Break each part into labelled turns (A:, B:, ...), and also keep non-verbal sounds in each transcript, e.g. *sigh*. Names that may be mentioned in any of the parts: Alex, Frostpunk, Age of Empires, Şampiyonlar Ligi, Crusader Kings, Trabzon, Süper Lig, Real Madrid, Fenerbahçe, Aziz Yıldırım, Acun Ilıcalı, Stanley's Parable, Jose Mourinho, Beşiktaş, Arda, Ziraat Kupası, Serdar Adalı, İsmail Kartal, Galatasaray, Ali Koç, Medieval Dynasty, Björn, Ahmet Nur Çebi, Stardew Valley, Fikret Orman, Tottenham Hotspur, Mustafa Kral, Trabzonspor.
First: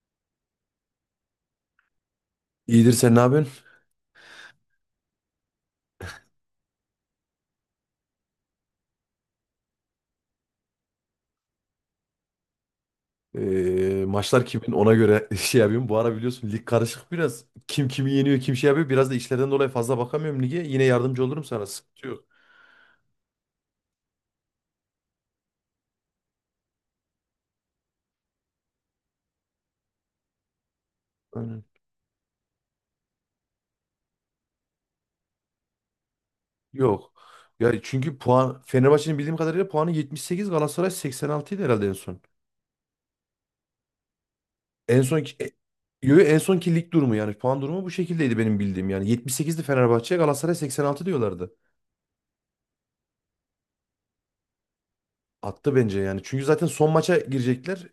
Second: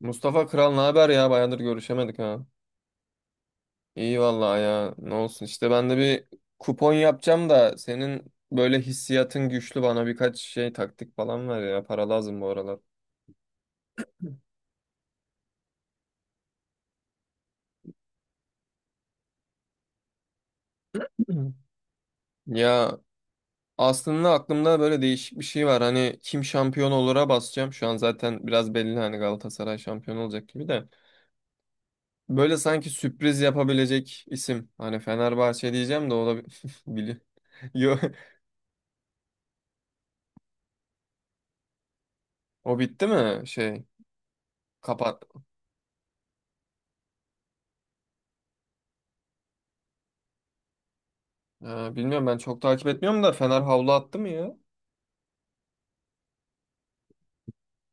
A: Mustafa Kral ne haber ya? Bayağıdır görüşemedik ha.
B: İyidir sen ne yapıyorsun?
A: İyi vallahi ya. Ne olsun işte ben de bir kupon yapacağım da senin böyle hissiyatın güçlü bana birkaç şey taktik falan ver ya. Para lazım bu aralar.
B: Maçlar kimin ona göre *laughs* şey yapıyorum. Bu ara biliyorsun lig karışık biraz. Kim kimi yeniyor kim şey yapıyor. Biraz da işlerden dolayı fazla bakamıyorum lige. Yine
A: *clears throat*
B: yardımcı olurum
A: Hı.
B: sana. Sıkıntı yok.
A: Ya aslında aklımda böyle değişik bir şey var. Hani kim şampiyon olur'a basacağım. Şu an zaten biraz belli hani Galatasaray şampiyon olacak gibi de.
B: Aynen.
A: Böyle sanki sürpriz yapabilecek isim. Hani Fenerbahçe diyeceğim de o da *laughs*
B: Yok.
A: bili.
B: Ya
A: Yo,
B: çünkü puan Fenerbahçe'nin, bildiğim kadarıyla, puanı 78, Galatasaray 86 idi herhalde en son.
A: o bitti mi şey?
B: En son,
A: Kapat.
B: yo, yo, en sonki lig durumu yani puan durumu bu şekildeydi benim bildiğim yani. 78'di Fenerbahçe, Galatasaray 86 diyorlardı.
A: Bilmiyorum ben çok takip etmiyorum da Fener havlu attı mı ya?
B: Attı bence yani. Çünkü zaten son maça girecekler.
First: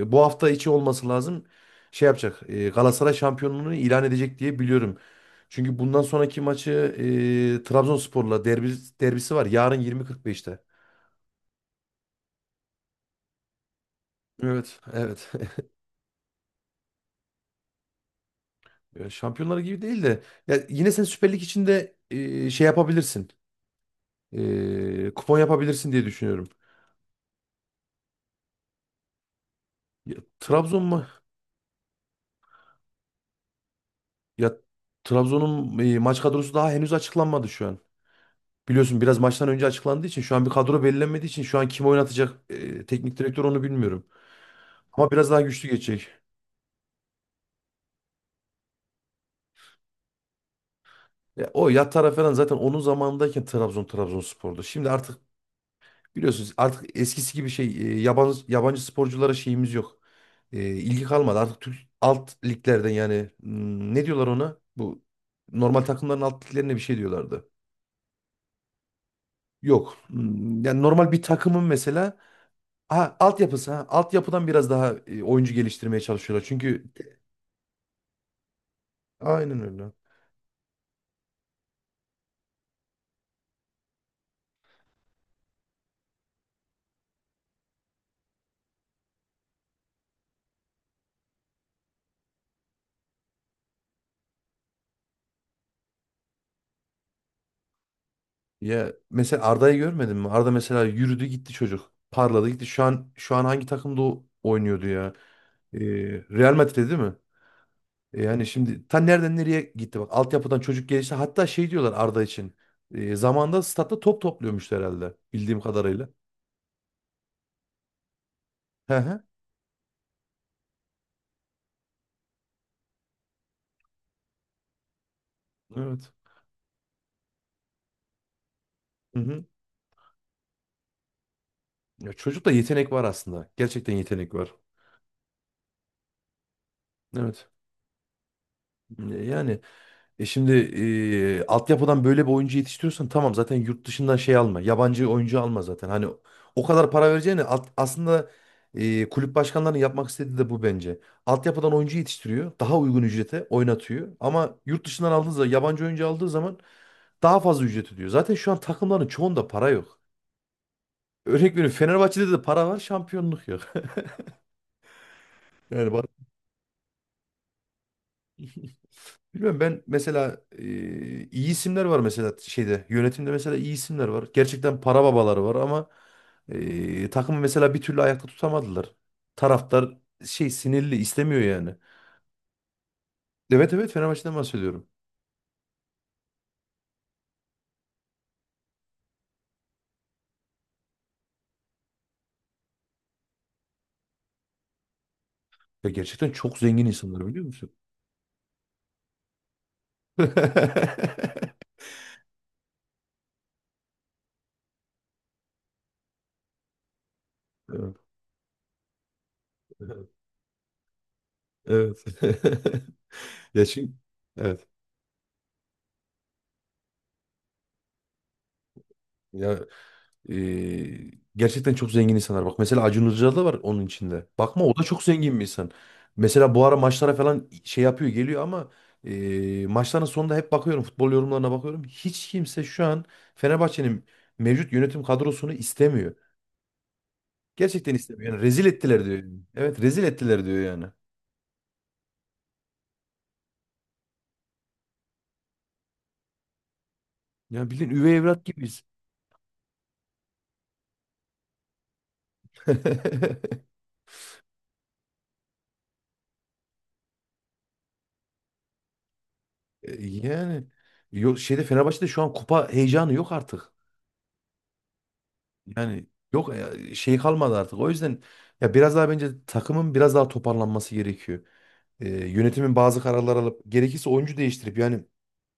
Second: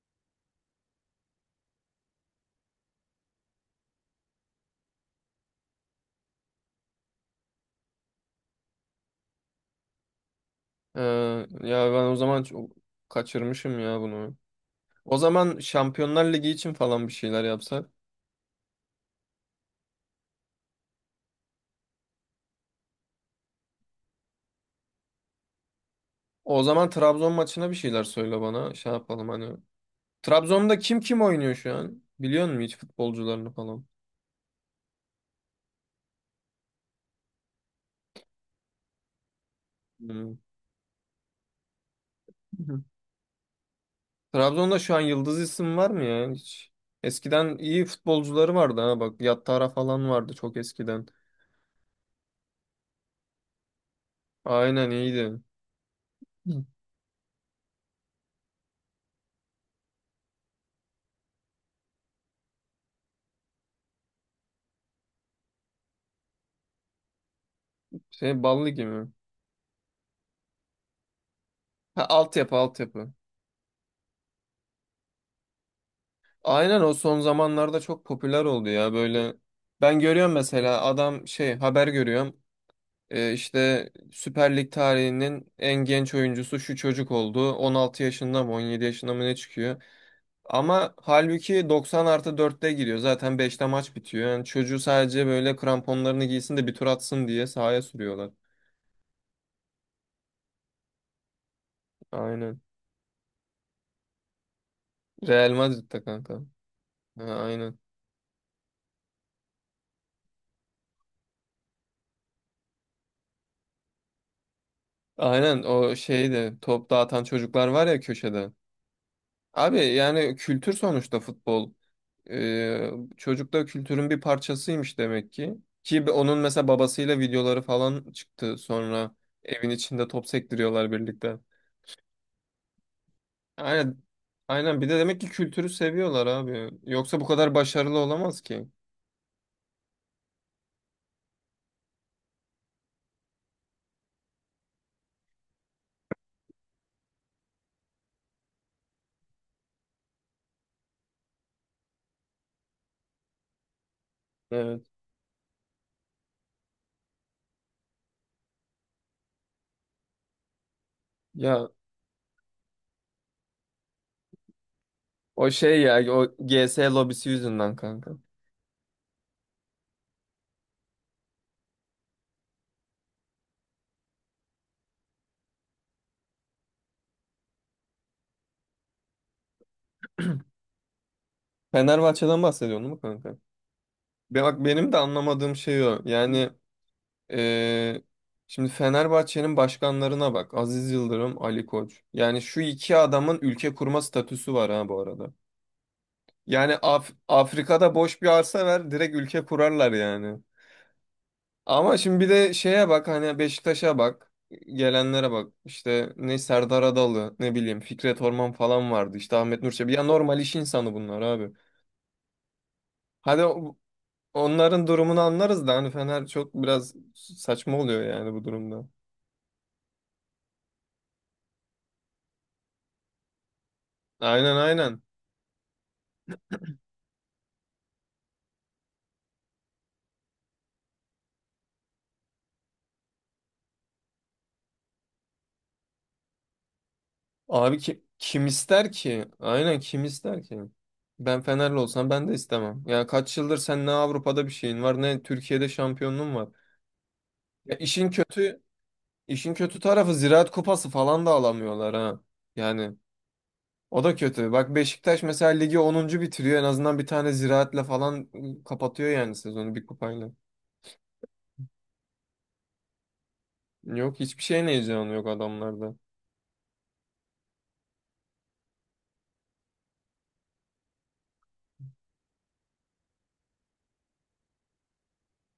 B: Bu hafta içi olması lazım. Şey yapacak. Galatasaray şampiyonluğunu ilan edecek diye biliyorum. Çünkü bundan sonraki maçı Trabzonspor'la derbisi var. Yarın 20.45'te.
A: Ee, ya ben o zaman çok kaçırmışım ya bunu.
B: Evet,
A: O
B: evet. *laughs*
A: zaman Şampiyonlar Ligi için falan bir şeyler yapsak.
B: Ya Şampiyonlar gibi değil de ya yine sen Süper Lig içinde şey yapabilirsin. Kupon yapabilirsin diye düşünüyorum.
A: O zaman Trabzon maçına bir şeyler söyle bana. Şey yapalım hani.
B: Ya,
A: Trabzon'da
B: Trabzon
A: kim
B: mu?
A: kim oynuyor şu an? Biliyor musun hiç futbolcularını falan?
B: Ya Trabzon'un maç kadrosu daha henüz açıklanmadı şu an. Biliyorsun biraz maçtan önce açıklandığı için
A: Hmm.
B: şu an bir kadro belirlenmediği için şu an kim oynatacak,
A: *laughs*
B: teknik direktör, onu bilmiyorum.
A: Trabzon'da şu an
B: Ama biraz
A: yıldız
B: daha güçlü
A: isim var mı
B: geçecek.
A: ya hiç? Eskiden iyi futbolcuları vardı ha bak. Yattara falan vardı çok eskiden.
B: Ya, o Yatara falan zaten onun zamanındayken Trabzon Trabzonspor'du.
A: Aynen
B: Şimdi artık
A: iyiydi.
B: biliyorsunuz
A: Hı.
B: artık eskisi gibi şey, yabancı sporculara şeyimiz yok. İlgi kalmadı. Artık Türk alt liglerden yani, ne diyorlar ona? Bu normal takımların alt liglerine bir şey diyorlardı.
A: Şey Ballı gibi.
B: Yok. Yani normal bir takımın
A: Ha,
B: mesela.
A: altyapı altyapı.
B: Ha, altyapısı ha. Altyapıdan biraz daha oyuncu geliştirmeye çalışıyorlar.
A: Aynen
B: Çünkü
A: o son zamanlarda çok popüler oldu ya böyle.
B: aynen öyle.
A: Ben görüyorum mesela adam şey haber görüyorum. İşte Süper Lig tarihinin en genç oyuncusu şu çocuk oldu. 16 yaşında mı 17 yaşında mı ne çıkıyor. Ama halbuki 90 artı 4'te giriyor. Zaten 5'te maç bitiyor. Yani çocuğu sadece böyle kramponlarını giysin de bir tur atsın diye sahaya sürüyorlar.
B: Ya mesela Arda'yı görmedin mi? Arda mesela yürüdü gitti çocuk. Parladı
A: Aynen.
B: gitti. Şu an hangi takımda oynuyordu ya?
A: Real
B: Ee,
A: Madrid'de kanka.
B: Real Madrid'de değil mi?
A: Ha, aynen.
B: Yani şimdi ta nereden nereye gitti bak. Altyapıdan çocuk gelişti. Hatta şey diyorlar Arda için. Zamanında statta top topluyormuş herhalde. Bildiğim
A: Aynen o
B: kadarıyla.
A: şeyde top dağıtan çocuklar var ya köşede.
B: He he.
A: Abi yani kültür sonuçta futbol. Ee, çocuk da kültürün bir parçasıymış demek ki. Ki
B: Evet.
A: onun mesela babasıyla videoları falan çıktı sonra
B: Hı hı.
A: evin içinde top sektiriyorlar birlikte.
B: Ya çocukta yetenek var aslında. Gerçekten
A: Aynen,
B: yetenek var.
A: aynen bir de demek ki kültürü seviyorlar abi. Yoksa bu
B: Evet.
A: kadar başarılı olamaz ki.
B: Yani, şimdi, altyapıdan böyle bir oyuncu yetiştiriyorsan tamam, zaten yurt dışından şey alma. Yabancı oyuncu alma zaten. Hani o kadar para vereceğine, aslında, kulüp başkanlarının yapmak istediği de bu bence. Altyapıdan oyuncu yetiştiriyor. Daha uygun ücrete oynatıyor. Ama yurt
A: Evet.
B: dışından aldığı zaman, yabancı oyuncu aldığı zaman, daha fazla ücret ödüyor. Zaten şu an takımların çoğunda para yok. Örnek
A: Ya
B: veriyorum, Fenerbahçe'de de para var, şampiyonluk yok. *laughs*
A: o şey
B: Yani
A: ya o G S lobisi yüzünden kanka.
B: bilmiyorum, ben mesela, iyi isimler var mesela şeyde, yönetimde mesela iyi isimler var. Gerçekten para babaları var ama, takımı mesela bir türlü ayakta tutamadılar. Taraftar şey, sinirli, istemiyor yani.
A: Fenerbahçe'den bahsediyorsun değil mi kanka?
B: Evet, evet, Fenerbahçe'den
A: Bak
B: bahsediyorum.
A: benim de anlamadığım şey o. Yani Ee, şimdi Fenerbahçe'nin başkanlarına bak. Aziz Yıldırım, Ali Koç. Yani şu iki adamın ülke kurma statüsü var ha bu arada.
B: Ya gerçekten çok
A: Yani
B: zengin insanlar, biliyor musun?
A: Afrika'da boş bir arsa ver, direkt ülke kurarlar yani.
B: *laughs*
A: Ama şimdi bir de şeye bak hani Beşiktaş'a bak. Gelenlere bak. İşte ne Serdar Adalı, ne bileyim
B: Evet.
A: Fikret Orman falan vardı. İşte Ahmet Nur Çebi. Ya
B: Evet.
A: normal iş insanı bunlar abi.
B: *laughs* Evet.
A: Hadi
B: Ya şimdi, evet.
A: onların durumunu anlarız da hani Fener çok biraz saçma oluyor yani bu durumda.
B: Ya gerçekten çok zengin insanlar. Bak mesela Acun Ilıcalı da var onun içinde.
A: Aynen
B: Bakma, o da
A: aynen.
B: çok zengin bir insan. Mesela bu ara maçlara falan şey yapıyor, geliyor ama maçların sonunda hep bakıyorum, futbol yorumlarına bakıyorum. Hiç kimse şu an Fenerbahçe'nin mevcut yönetim kadrosunu istemiyor.
A: Abi
B: Gerçekten
A: ki,
B: istemiyor. Yani
A: kim
B: rezil
A: ister
B: ettiler diyor
A: ki?
B: yani.
A: Aynen
B: Evet,
A: kim
B: rezil
A: ister
B: ettiler diyor
A: ki?
B: yani.
A: Ben Fenerli olsam ben de istemem. Ya kaç yıldır sen ne Avrupa'da bir şeyin var ne Türkiye'de şampiyonluğun var.
B: Ya
A: Ya
B: bildiğin üvey evlat gibiyiz.
A: işin kötü tarafı Ziraat Kupası falan da alamıyorlar ha. Yani
B: *laughs*
A: o da kötü. Bak Beşiktaş mesela ligi 10. bitiriyor. En azından bir tane Ziraat'le falan kapatıyor yani sezonu bir kupayla.
B: Yani yok, şeyde, Fenerbahçe'de şu an kupa heyecanı yok artık.
A: Yok hiçbir şeyin heyecanı yok adamlarda.
B: Yani yok ya, şey kalmadı artık. O yüzden ya biraz daha, bence, takımın biraz daha toparlanması gerekiyor. Yönetimin bazı kararlar alıp, gerekirse oyuncu değiştirip, yani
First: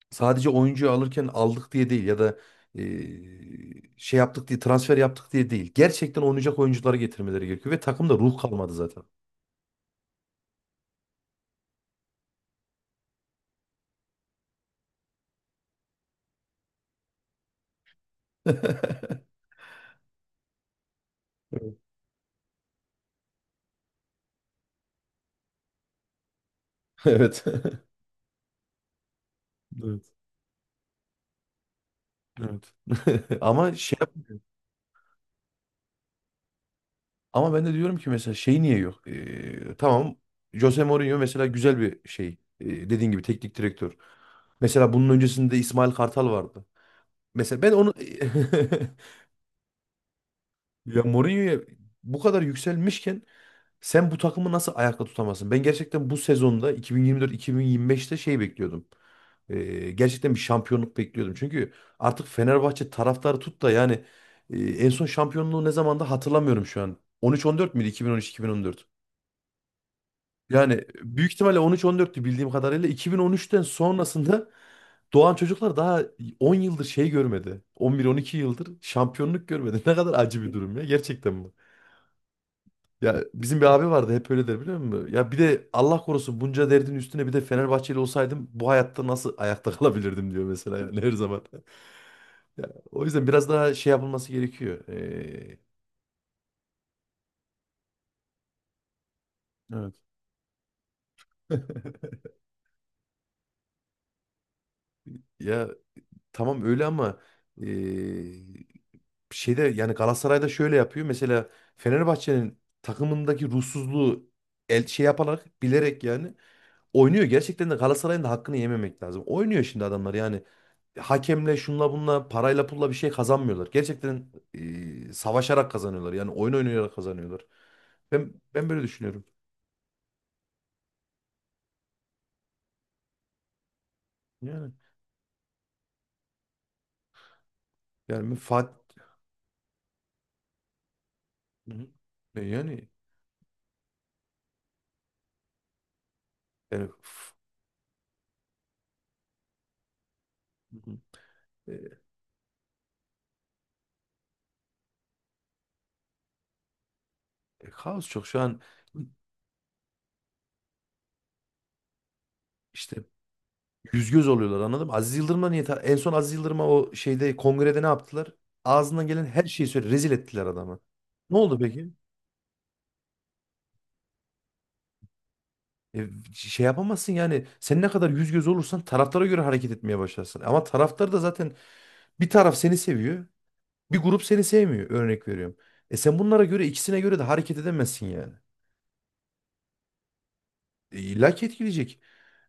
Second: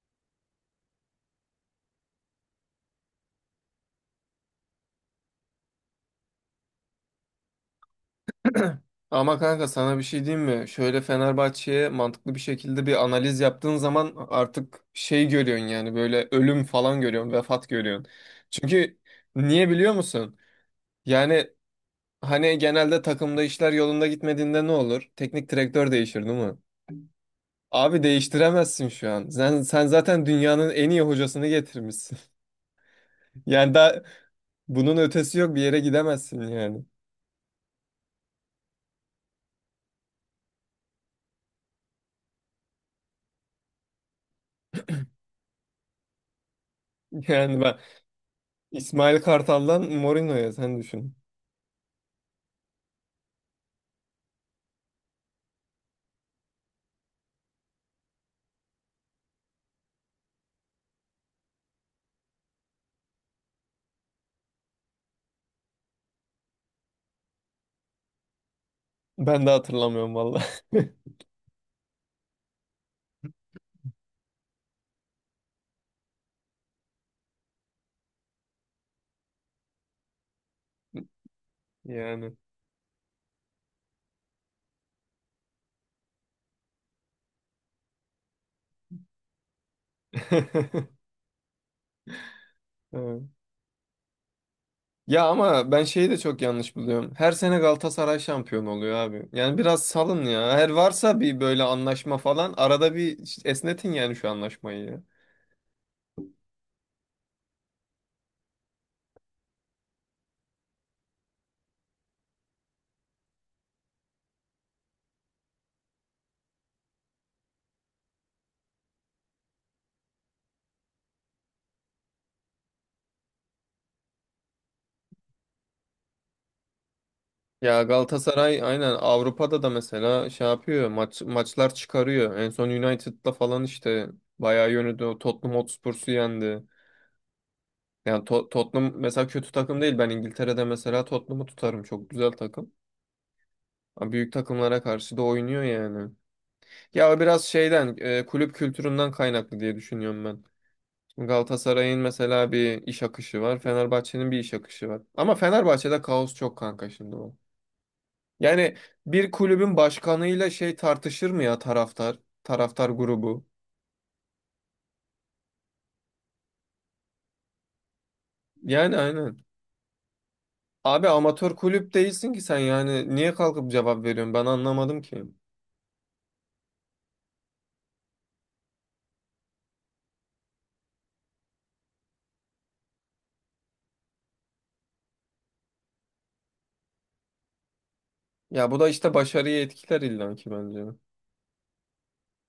B: sadece oyuncuyu alırken aldık diye değil ya da şey yaptık diye, transfer yaptık diye değil. Gerçekten oynayacak oyuncuları getirmeleri gerekiyor ve takımda ruh kalmadı zaten.
A: Ama kanka sana bir şey diyeyim mi? Şöyle Fenerbahçe'ye mantıklı bir şekilde bir analiz yaptığın zaman artık şey görüyorsun yani böyle ölüm falan görüyorsun, vefat görüyorsun. Çünkü niye biliyor musun? Yani hani genelde takımda işler yolunda gitmediğinde ne olur? Teknik direktör değişir değil mi?
B: *laughs* Evet. *laughs*
A: Abi değiştiremezsin şu an. Sen
B: Evet.
A: zaten dünyanın en iyi hocasını getirmişsin.
B: Evet. E,
A: *laughs* Yani
B: Ama şey
A: daha
B: yap-
A: bunun ötesi yok bir yere gidemezsin yani.
B: ama ben de diyorum ki mesela şey niye yok? Tamam, Jose Mourinho mesela güzel bir şey. Dediğin gibi teknik direktör. Mesela bunun öncesinde İsmail Kartal vardı.
A: *laughs* Yani
B: Mesela ben
A: ben
B: onu
A: İsmail
B: *laughs*
A: Kartal'dan Mourinho'ya sen
B: ya
A: düşün.
B: Mourinho'ya bu kadar yükselmişken sen bu takımı nasıl ayakta tutamazsın? Ben gerçekten bu sezonda, 2024-2025'te şey bekliyordum. Gerçekten bir şampiyonluk bekliyordum. Çünkü artık Fenerbahçe taraftarı tut da yani, en son şampiyonluğu ne zamanda hatırlamıyorum şu an. 13-14 müydü? 2013-2014.
A: Ben de hatırlamıyorum valla. *laughs*
B: Yani büyük ihtimalle 13-14'tü bildiğim kadarıyla. 2013'ten sonrasında doğan çocuklar daha 10 yıldır şey görmedi. 11-12 yıldır şampiyonluk görmedi. *laughs* Ne kadar acı bir durum ya, gerçekten bu.
A: Yani.
B: Ya bizim bir abi vardı, hep öyle der, biliyor musun? Ya, bir de Allah korusun, bunca derdin üstüne bir de Fenerbahçeli olsaydım bu hayatta nasıl ayakta *laughs* kalabilirdim diyor mesela,
A: *laughs*
B: yani her zaman. *laughs* Ya, o
A: Evet.
B: yüzden biraz daha şey yapılması gerekiyor.
A: Ya ama ben şeyi de çok yanlış buluyorum. Her sene Galatasaray şampiyon oluyor abi. Yani biraz
B: Evet.
A: salın ya. Her varsa bir böyle anlaşma falan arada bir işte esnetin yani şu anlaşmayı ya.
B: *laughs* Ya, tamam öyle ama e, şeyde, yani Galatasaray'da şöyle yapıyor. Mesela Fenerbahçe'nin takımındaki ruhsuzluğu, şey yaparak, bilerek yani oynuyor. Gerçekten de Galatasaray'ın da hakkını yememek lazım. Oynuyor şimdi adamlar yani. Hakemle, şunla bunla, parayla pulla bir şey kazanmıyorlar. Gerçekten, savaşarak kazanıyorlar. Yani oyun oynayarak kazanıyorlar.
A: Ya
B: Ben
A: Galatasaray
B: ben böyle
A: aynen
B: düşünüyorum.
A: Avrupa'da da mesela şey yapıyor maçlar çıkarıyor. En son United'la falan işte bayağı
B: Yani
A: yönüdü. O Tottenham Hotspur'u yendi. Yani
B: yani,
A: Tottenham
B: Fatih,
A: mesela kötü takım değil. Ben İngiltere'de mesela Tottenham'ı tutarım. Çok güzel takım.
B: yani
A: Ama büyük takımlara karşı da oynuyor yani.
B: yani
A: Ya o
B: f-
A: biraz şeyden kulüp kültüründen kaynaklı diye düşünüyorum ben.
B: Hı hı.
A: Şimdi
B: e,
A: Galatasaray'ın mesela bir iş akışı var. Fenerbahçe'nin bir iş akışı var. Ama Fenerbahçe'de kaos çok kanka şimdi.
B: Kaos çok şu an,
A: Yani bir kulübün başkanıyla şey tartışır mı ya taraftar
B: işte
A: grubu?
B: yüz göz oluyorlar, anladın mı? Aziz Yıldırım'la niye, en son Aziz Yıldırım'a o şeyde, kongrede ne yaptılar?
A: Yani
B: Ağzından gelen
A: aynen.
B: her şeyi söyle, rezil ettiler adamı.
A: Abi
B: Ne
A: amatör
B: oldu peki?
A: kulüp değilsin ki sen yani niye kalkıp cevap veriyorsun ben anlamadım ki.
B: E, şey yapamazsın, yani sen ne kadar yüz göz olursan taraftara göre hareket etmeye başlarsın. Ama taraftar da zaten bir taraf seni seviyor, bir grup seni sevmiyor, örnek veriyorum. Sen bunlara göre, ikisine göre de hareket edemezsin yani.
A: Ya bu da işte başarıyı etkiler illa ki bence.
B: İlla ki etkileyecek.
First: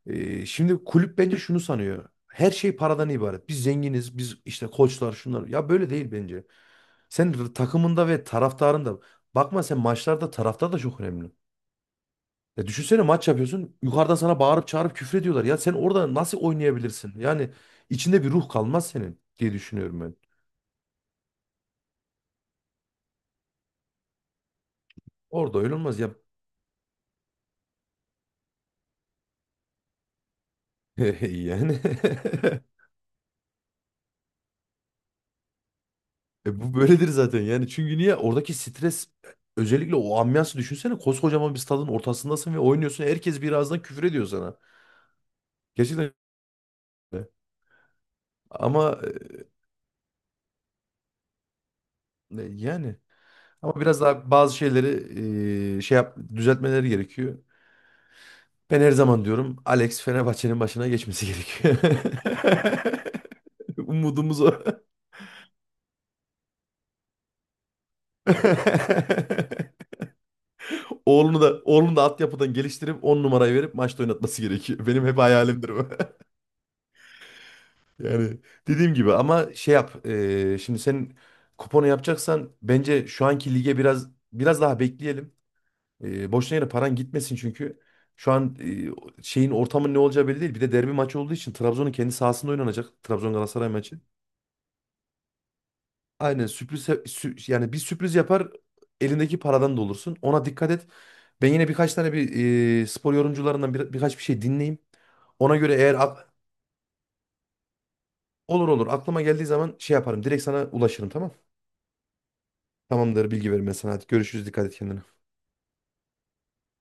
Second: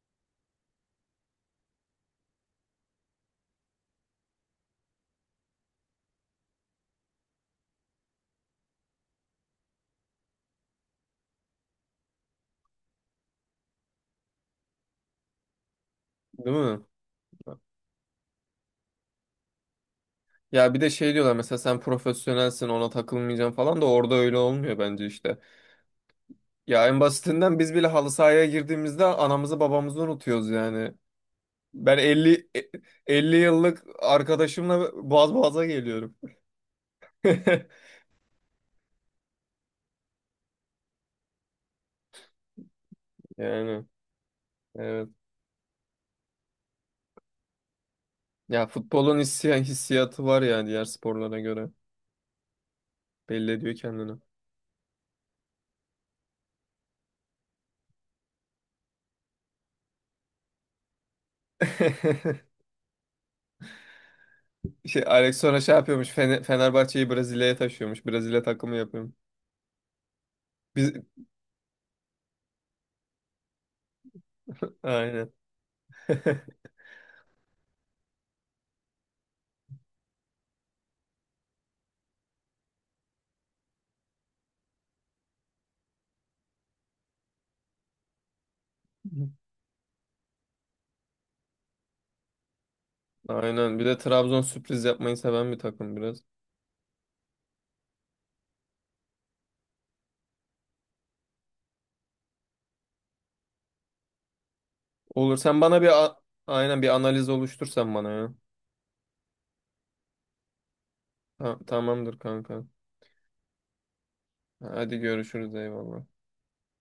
B: Şimdi kulüp bence şunu sanıyor: her şey paradan ibaret. Biz zenginiz, biz işte koçlar şunlar. Ya böyle değil bence. Sen takımında ve taraftarında, bakma, sen maçlarda, taraftar da çok önemli. Ya düşünsene, maç yapıyorsun. Yukarıdan sana bağırıp çağırıp küfür ediyorlar. Ya sen orada nasıl
A: Değil mi?
B: oynayabilirsin? Yani içinde bir ruh kalmaz senin, diye düşünüyorum ben.
A: Ya bir de şey diyorlar mesela sen profesyonelsin ona takılmayacaksın falan da orada öyle olmuyor bence işte.
B: Orada öyle olmaz ya.
A: Ya en basitinden biz bile halı sahaya girdiğimizde anamızı babamızı unutuyoruz yani.
B: *laughs* Yani.
A: Ben
B: *laughs*
A: 50 yıllık arkadaşımla boğaz boğaza geliyorum.
B: Bu böyledir zaten, yani
A: *laughs*
B: çünkü niye, oradaki stres, özellikle o ambiyansı düşünsene, koskocaman bir stadın ortasındasın ve oynuyorsun, herkes birazdan
A: Yani
B: küfür ediyor sana.
A: evet.
B: Gerçekten öyle.
A: Ya
B: Ama
A: futbolun hissiyatı var yani diğer sporlara göre.
B: yani,
A: Belli ediyor
B: ama biraz
A: kendini.
B: daha bazı şeyleri şey yap, düzeltmeleri gerekiyor. Ben her zaman diyorum, Alex Fenerbahçe'nin başına geçmesi gerekiyor.
A: *laughs*
B: *laughs* Umudumuz o.
A: Şey, Alex sonra şey yapıyormuş. Fenerbahçe'yi Brezilya'ya taşıyormuş. Brezilya takımı yapıyormuş.
B: *laughs*
A: Biz
B: Oğlunu da, oğlunu da altyapıdan geliştirip, 10 numarayı verip maçta oynatması
A: *laughs*
B: gerekiyor. Benim hep
A: aynen.
B: hayalimdir bu.
A: *laughs*
B: Yani dediğim gibi, ama şey yap, şimdi sen kuponu yapacaksan bence şu anki lige biraz daha bekleyelim. Boşuna yere paran gitmesin çünkü. Şu an şeyin, ortamın ne olacağı belli değil. Bir de derbi maçı olduğu için Trabzon'un kendi sahasında oynanacak, Trabzon Galatasaray
A: Aynen. Bir de
B: maçı.
A: Trabzon sürpriz yapmayı seven bir takım biraz.
B: Aynen, sürpriz yani, bir sürpriz yapar, elindeki paradan da olursun. Ona dikkat et. Ben yine birkaç tane bir spor yorumcularından birkaç bir şey dinleyeyim.
A: Olur.
B: Ona
A: Sen
B: göre,
A: bana
B: eğer
A: aynen bir analiz oluştursan bana ya.
B: olur olur aklıma geldiği zaman şey yaparım. Direkt sana ulaşırım, tamam?
A: Ha, tamamdır kanka.
B: Tamamdır, bilgi verim ben sana. Hadi görüşürüz. Dikkat et
A: Hadi
B: kendine.
A: görüşürüz eyvallah.